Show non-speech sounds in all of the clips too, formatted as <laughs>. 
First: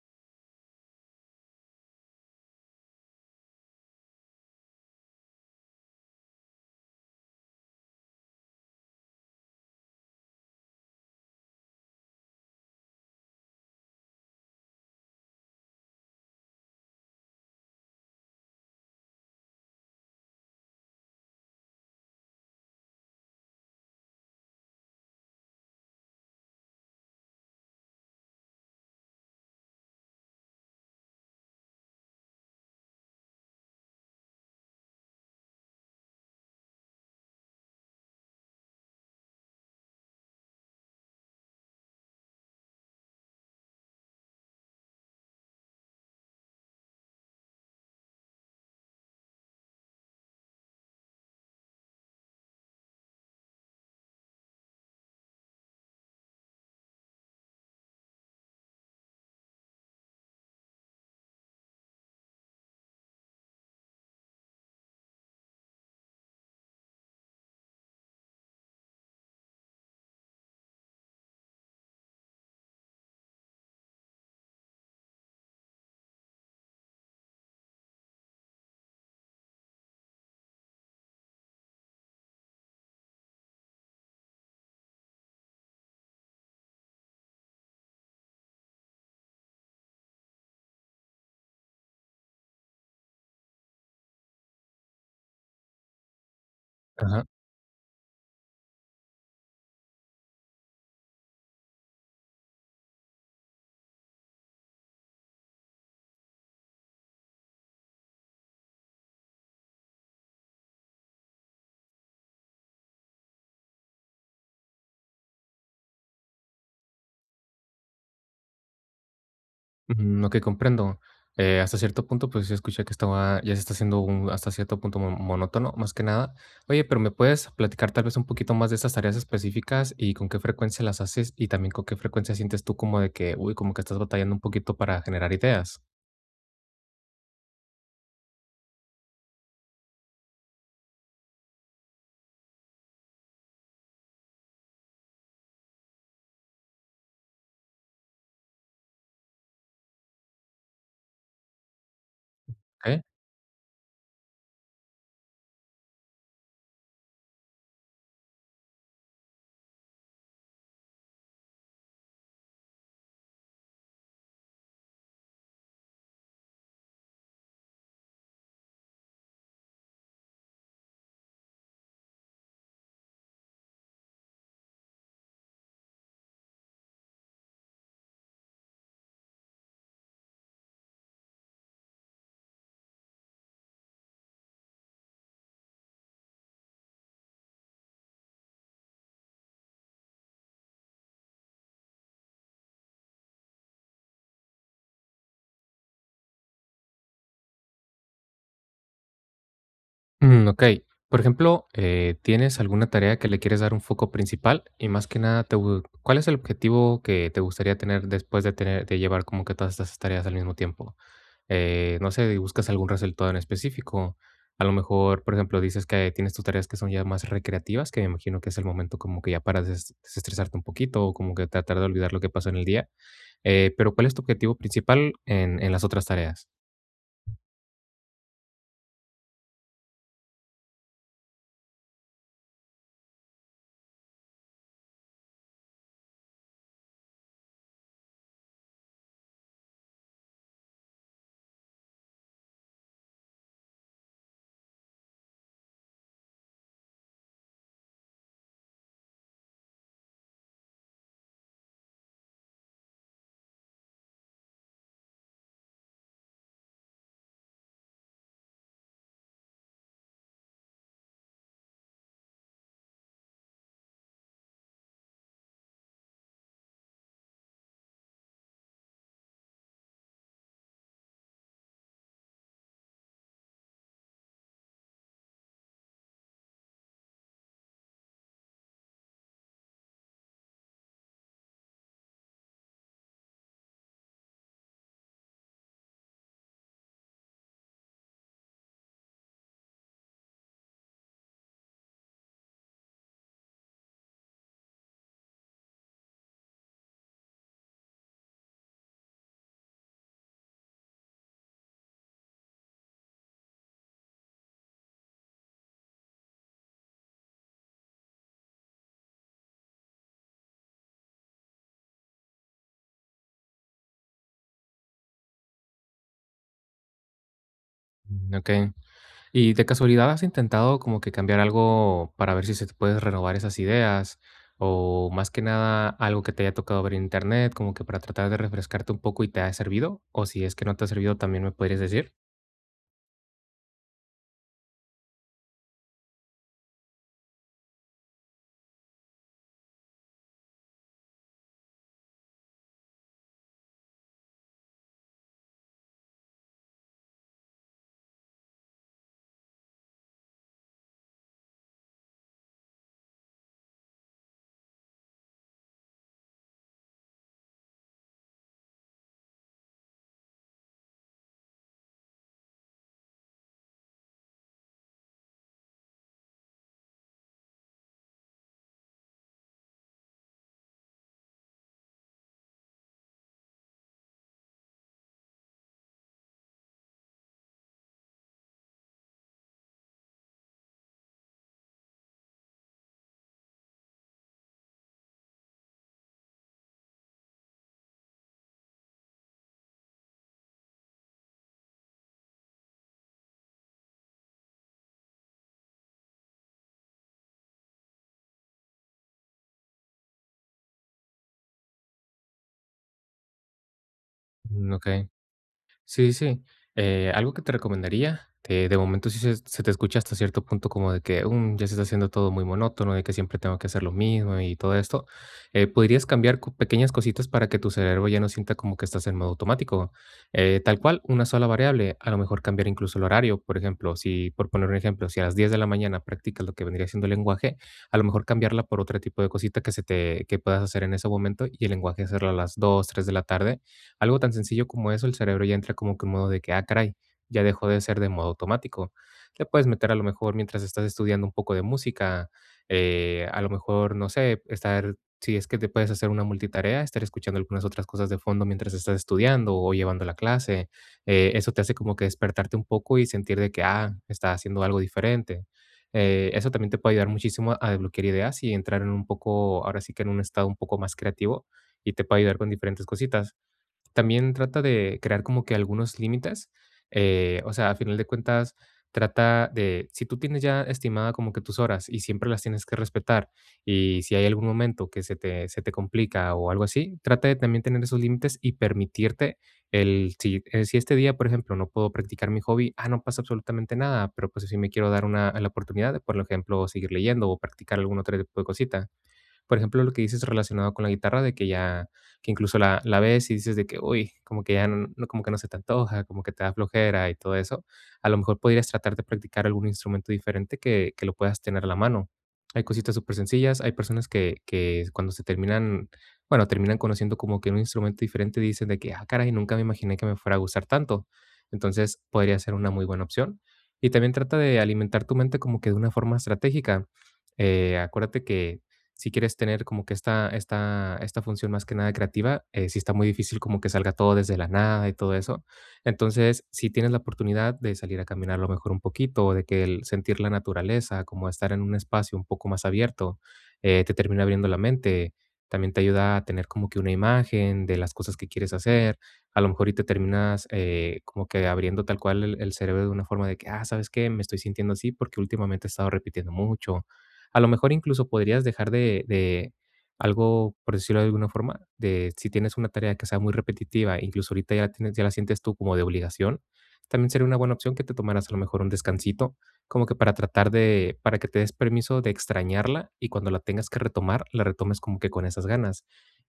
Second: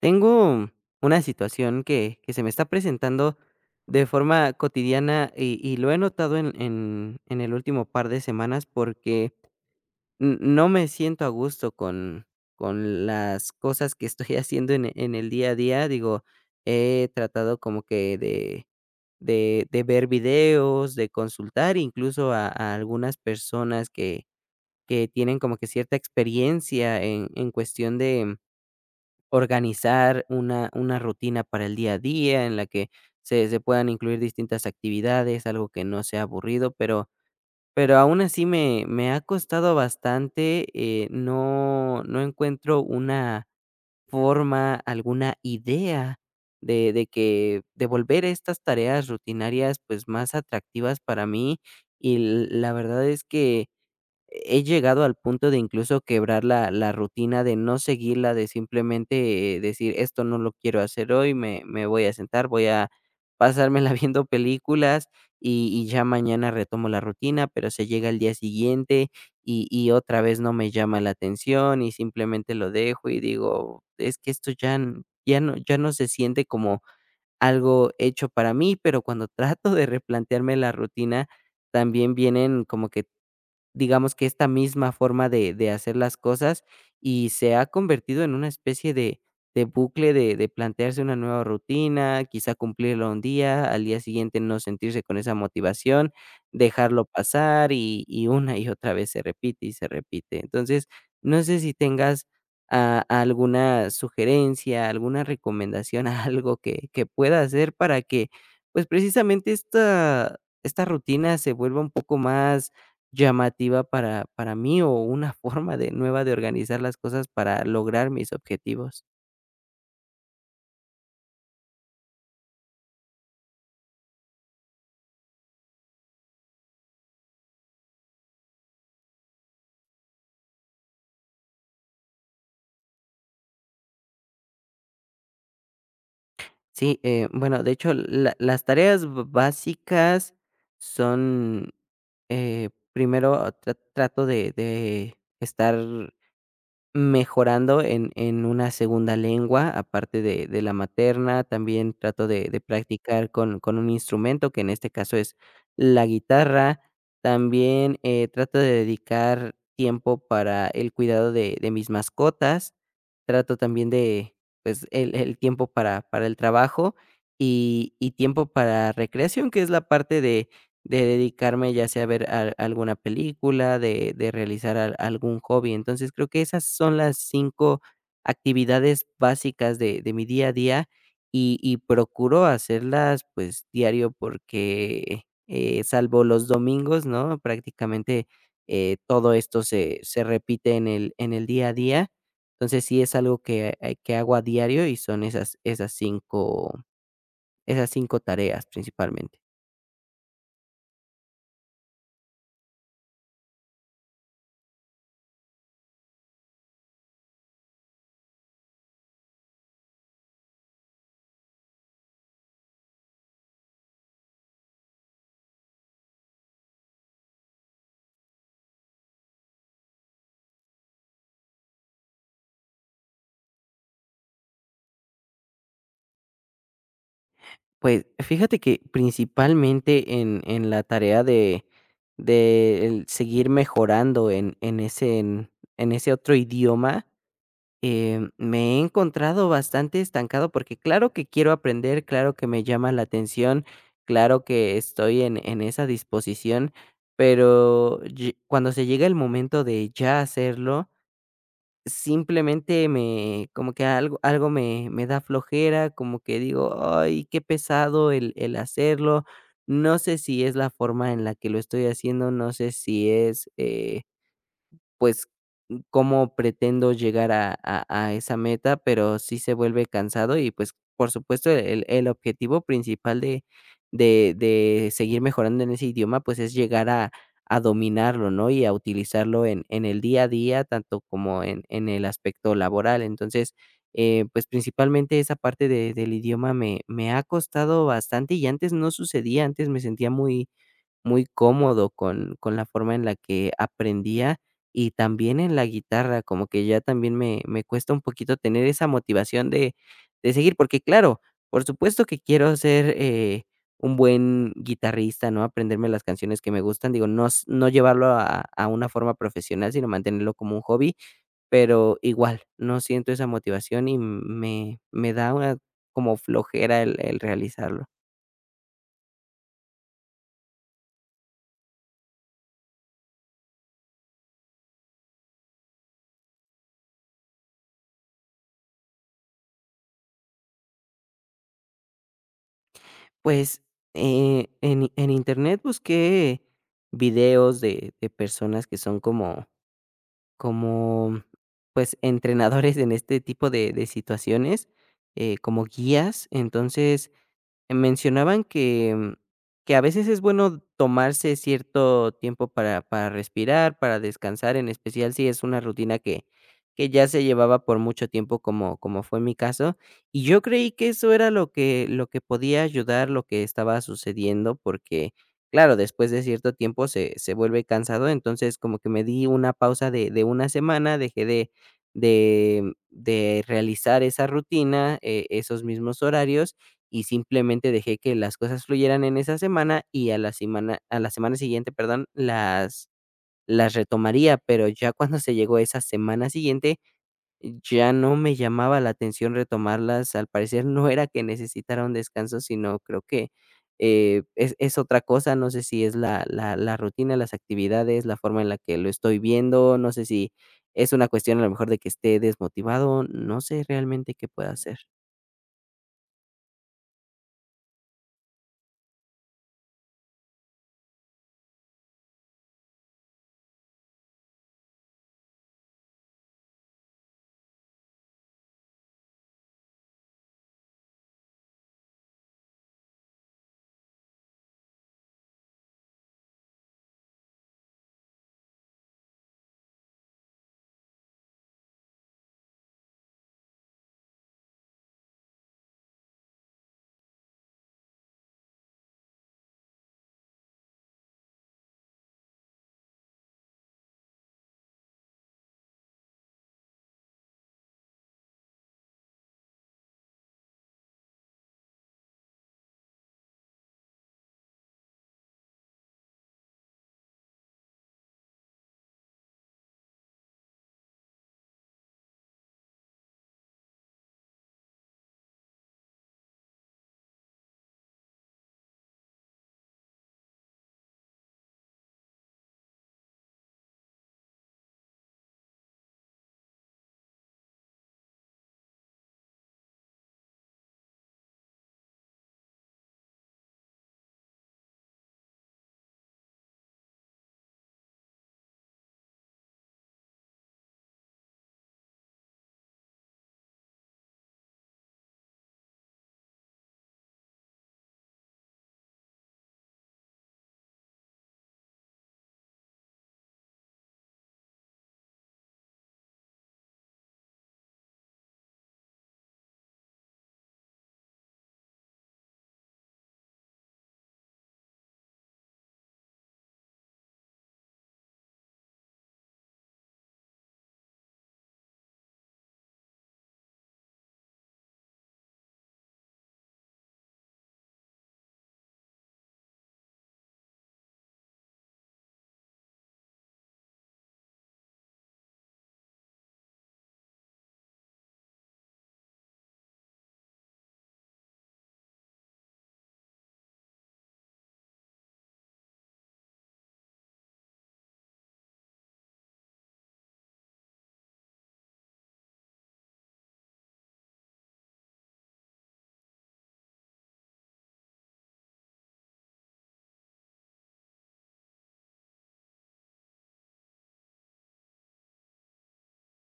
Tengo una situación que se me está presentando de forma cotidiana y lo he notado en el último par de semanas porque no me siento a gusto con las cosas que estoy <laughs> haciendo en el día a día. Digo, he tratado como que de ver videos, de consultar incluso a algunas personas que tienen como que cierta experiencia en cuestión organizar una rutina para el día a día en la que se puedan incluir distintas actividades, algo que no sea aburrido, pero aún así me ha costado bastante, no encuentro una forma, alguna idea de que devolver estas tareas rutinarias, pues, más atractivas para mí, y la verdad es que he llegado al punto de incluso quebrar la rutina de no seguirla, de simplemente, decir: "Esto no lo quiero hacer hoy, me voy a sentar, voy a pasármela <laughs> viendo películas y ya mañana retomo la rutina", pero se llega el día siguiente y otra vez no me llama la atención y simplemente lo dejo y digo: "Es que esto ya n ya no ya no se siente como algo hecho para mí", pero cuando <laughs> trato de replantearme la rutina, también vienen como que digamos que esta misma forma de hacer las cosas, y se ha convertido en una especie de bucle de plantearse una nueva rutina, quizá cumplirlo un día, al día siguiente no sentirse con esa motivación, dejarlo Ajá, pasar, y una y otra vez se repite y se repite. Entonces, no sé si tengas a alguna sugerencia, alguna recomendación, <laughs> algo que pueda hacer para que, pues, precisamente esta esta rutina se vuelva un poco más llamativa para mí o una <laughs> forma de nueva de organizar las cosas para lograr mis objetivos. mm, okey, comprendo. Hasta cierto punto, pues, sí escuché que estaba ya se está haciendo un hasta cierto punto mo monótono, más que nada. Oye, pero, ¿me puedes platicar tal vez un poquito más de esas tareas específicas y con qué frecuencia las haces? Y también, ¿con qué frecuencia sientes tú como de que, uy, como que estás batallando un poquito para generar ideas? Sí, bueno, de hecho, la las tareas b básicas son, primero trato de estar mejorando en una segunda lengua, aparte de la materna, también trato de Okey. practicar con un instrumento, que en este caso es la guitarra. También, trato de dedicar tiempo para el cuidado de mis mascotas. Trato también de, pues, el tiempo para el trabajo y tiempo para recreación, que es la parte de dedicarme ya sea a ver al alguna película, de realizar al algún hobby. Entonces, creo que esas son las 5 actividades básicas de mi día a día y procuro hacerlas, pues, diario porque, salvo los domingos, ¿no? Prácticamente, todo esto se repite en el día a día. Entonces, sí es algo que hago a diario y son esas 5 tareas principalmente. Mm, okey. Por ejemplo, ¿tienes alguna tarea que le quieres dar un foco principal? Y más que nada, te gu ¿cuál es el objetivo que te gustaría tener después de tener de llevar como que todas estas tareas al mismo tiempo? Eh, no sé, buscas algún resultado en específico. A lo mejor, por ejemplo, dices que tienes tus tareas que son ya más recreativas, que me imagino que es el momento como que ya para desestresarte un poquito o como que tratar de olvidar lo que pasó en el día. Pero ¿cuál es tu objetivo principal en las otras tareas? Pues, fíjate que principalmente en la tarea de el seguir mejorando en ese en ese otro idioma, me he encontrado bastante estancado, porque claro que quiero aprender, claro que me llama la atención, claro que estoy en esa disposición, pero ye cuando se llega el momento de ya hacerlo, simplemente me como que algo me da flojera, como que digo: "Ay, qué pesado el hacerlo". No sé si es la forma en la que lo estoy haciendo, no sé si es, pues, cómo pretendo llegar a esa meta, pero sí se vuelve cansado y, pues, por supuesto, el objetivo principal de seguir mejorando en ese idioma, pues, es llegar a dominarlo, ¿no? Y a utilizarlo en el día a día, tanto como en el aspecto laboral. Entonces, pues, principalmente esa parte de del idioma me ha costado bastante y antes no sucedía, antes me sentía muy cómodo con la forma en la que aprendía, y también en la guitarra, como que ya también me cuesta un poquito tener esa motivación de seguir, porque claro, por supuesto que quiero ser, un buen guitarrista, ¿no? Aprenderme las canciones que me gustan, digo, no llevarlo a una forma profesional, sino mantenerlo como un hobby, pero igual, no siento esa motivación y me da una como flojera el realizarlo. Mm, ok. ¿Y de casualidad has intentado como que cambiar algo para ver si se te puedes renovar esas ideas? O más que nada algo que te haya tocado ver en internet, como que para tratar de refrescarte un poco y te ha servido? O si es que no te ha servido, también me podrías decir. Pues, en Internet busqué videos de personas que son como, pues, entrenadores en este tipo de situaciones, como guías. Entonces, mencionaban que a veces es bueno tomarse cierto tiempo para respirar, para descansar, en especial si es una rutina que ya se llevaba por mucho tiempo, como fue mi caso. Y yo creí que eso era lo que podía ayudar, lo que estaba sucediendo, porque, claro, después de cierto tiempo se vuelve cansado. Entonces, como que me di una pausa de una semana, dejé de realizar esa rutina, esos mismos horarios, y simplemente dejé que las cosas fluyeran en esa semana y a la semana siguiente, perdón, las retomaría, pero ya cuando se llegó a esa semana siguiente, ya no me llamaba la atención retomarlas. Al parecer no era que necesitara un descanso, sino creo que, es otra cosa, no sé si es la rutina, las actividades, la forma en la que lo estoy viendo, no sé si es una cuestión a lo mejor de que esté desmotivado, no sé realmente qué pueda Mm, hacer. ok. Sí, sí. Algo que te recomendaría, de momento sí se te escucha hasta cierto punto como de que: "Mm, ya se está haciendo todo muy monótono, de que siempre tengo que hacer lo mismo y todo esto". Podrías cambiar pequeñas cositas para que tu cerebro ya no sienta como que estás en modo automático. Tal cual, una sola variable, a lo mejor cambiar incluso el horario. Por ejemplo, si, por poner un ejemplo, si a las 10 de la mañana practicas lo que vendría siendo el lenguaje, a lo mejor cambiarla por otro tipo de cosita que que puedas hacer en ese momento y el lenguaje hacerlo a las 2, 3 de la tarde, algo tan sencillo como eso, el cerebro ya entra como que en modo de que, ah, caray, ya dejó de ser de modo automático. Le puedes meter a lo mejor mientras estás estudiando un poco de música, a lo mejor, no sé, estar, si es que te puedes hacer una multitarea, estar escuchando algunas otras cosas de fondo mientras estás estudiando o llevando la clase. Eso te hace como que despertarte un poco y sentir de que, ah, está haciendo algo diferente. Eso también te puede ayudar muchísimo a desbloquear ideas y entrar en un poco, ahora sí que en un estado un poco más creativo y te puede ayudar con diferentes cositas. También trata de crear como que algunos límites, o sea, a final de cuentas, trata de, si tú tienes ya estimada como que tus horas y siempre las tienes que respetar, y si hay algún momento que se te complica o algo así, trata de también tener esos límites y permitirte el, si, si este día, por ejemplo, no puedo practicar mi hobby, ah, no pasa absolutamente nada, pero pues si me quiero dar una, la oportunidad de, por ejemplo, seguir leyendo o practicar algún otro tipo de cosita, por ejemplo, lo que dices relacionado con la guitarra, de que ya que incluso la ves y dices de que: "Uy, como que ya n no como que no se te antoja, como que te da flojera", y todo eso. A lo mejor podrías tratar de practicar algún instrumento diferente que lo puedas tener a la mano. Hay cositas súper sencillas, hay personas que cuando se terminan, bueno, terminan conociendo como que un instrumento diferente, dicen de que: "Ah, caray, nunca me imaginé que me fuera a gustar tanto". Entonces, podría ser una muy buena opción. Y también trata de alimentar tu mente como que de una forma estratégica. Acuérdate que si quieres tener como que esta función más que nada creativa, sí está muy difícil como que salga todo desde la nada y todo eso. Entonces, si tienes la oportunidad de salir a caminar a lo mejor un poquito, de que el sentir la naturaleza, como estar en un espacio un poco más abierto, te termina abriendo la mente. También te ayuda a tener como que una imagen de las cosas que quieres hacer. A lo mejor y te terminas como que abriendo tal cual el cerebro de una forma de que, ah, ¿sabes qué? Me estoy sintiendo así porque últimamente he estado repitiendo mucho, a lo mejor incluso podrías dejar de algo, por decirlo de alguna forma, de si tienes una tarea que sea muy repetitiva, incluso ahorita ya la tienes, ya la sientes tú como de obligación, también sería una buena opción que te tomaras a lo mejor un descansito, como que para tratar de para que te des permiso de extrañarla y cuando la tengas que retomar, la retomes como que con esas ganas.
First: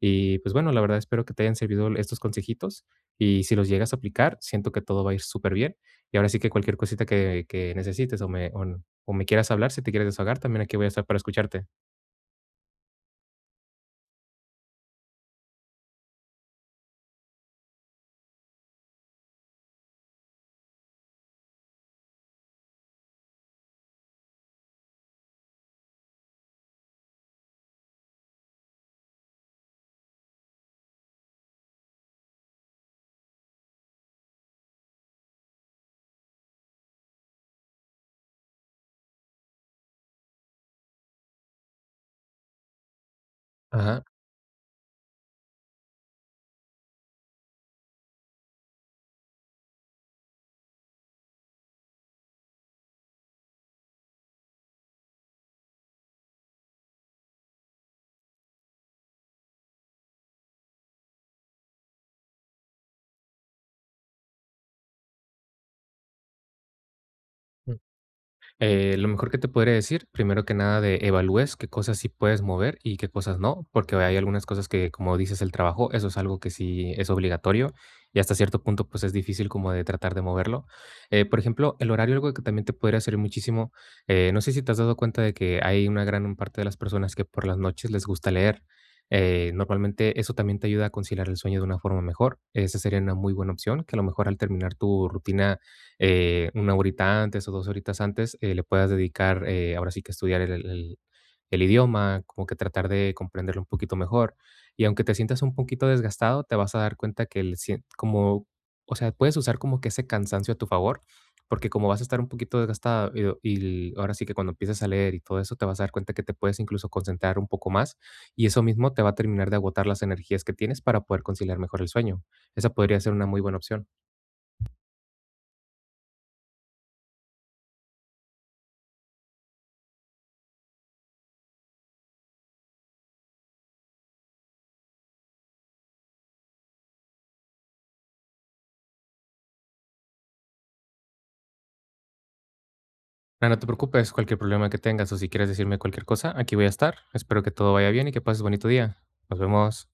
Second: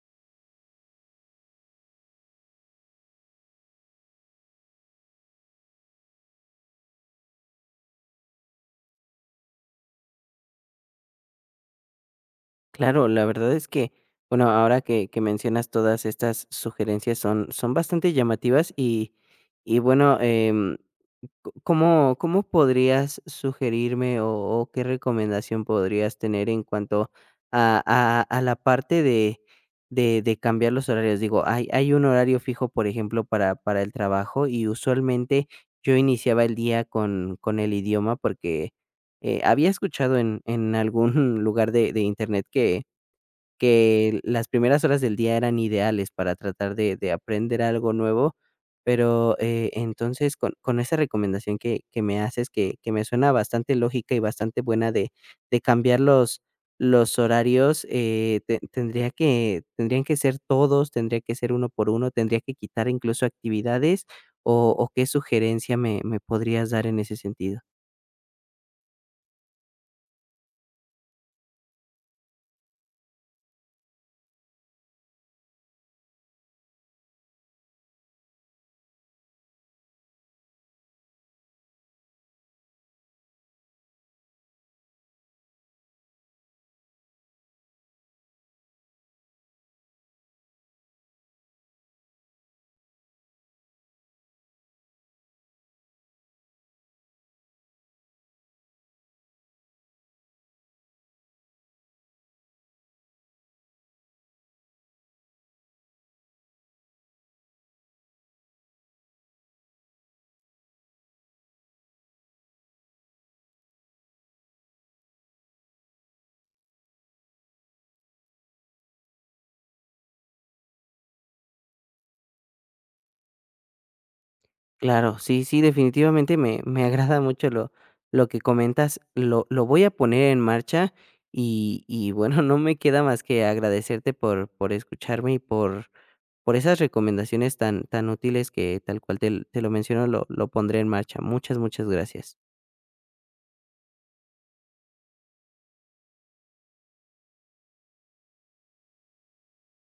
Y, pues, bueno, la verdad espero que te hayan servido estos consejitos y si los llegas a aplicar, siento que todo va a ir súper bien. Y ahora sí que cualquier cosita que necesites o o me quieras hablar, si te quieres desahogar, también aquí voy a estar para escucharte. Claro, la verdad es que, bueno, ahora que mencionas todas estas sugerencias son, son bastante llamativas y bueno, ¿cómo, cómo podrías sugerirme o qué recomendación podrías tener en cuanto a la parte de cambiar los horarios? Digo, hay un horario fijo, por ejemplo, para el trabajo y usualmente yo iniciaba el día con el idioma porque había escuchado en algún <laughs> lugar de internet Ajá. que las primeras horas del día eran ideales para tratar de aprender algo nuevo, pero, entonces, con esa recomendación que me haces, que me suena bastante lógica y bastante buena de cambiar los horarios, te tendría que tendrían que ser todos, tendría que ser uno por uno, tendría que quitar incluso actividades, ¿o qué sugerencia me podrías dar en ese sentido? Lo mejor que te podría decir, primero que nada, de evalúes qué cosas sí puedes mover y qué cosas no, porque hay algunas cosas que, como dices, el trabajo, eso es algo que sí es obligatorio y hasta cierto punto, pues es difícil como de tratar de moverlo. Por ejemplo, el horario, algo que también te podría servir muchísimo. Eh, no sé si te has dado cuenta de que hay una gran parte de las personas que por las noches les gusta leer. Normalmente eso también te ayuda a conciliar el sueño de una forma mejor. Esa sería una muy buena opción, que a lo mejor al terminar tu rutina una horita antes o dos horitas antes le puedas dedicar, ahora sí que estudiar el idioma, como que tratar de comprenderlo un poquito mejor. Y aunque te sientas un poquito desgastado, te vas a dar cuenta que el, como, o sea, puedes usar como que ese cansancio a tu favor, porque como vas a estar un poquito desgastado y ahora sí que cuando empieces a leer y todo eso, te vas a dar cuenta que te puedes incluso concentrar un poco más y eso mismo te va a terminar de agotar las energías que tienes para poder conciliar mejor el sueño. Esa podría ser una muy buena opción. Claro, sí, sí, definitivamente me agrada mucho lo que comentas, lo voy a poner en marcha y bueno, <laughs> no me queda más que agradecerte por escucharme y por esas recomendaciones tan, tan útiles que tal cual te lo menciono, lo pondré en marcha. Muchas, muchas gracias. No, no te preocupes, cualquier problema que tengas o si quieres decirme cualquier cosa, aquí voy a estar. Espero que todo vaya bien y que pases bonito día. Nos vemos.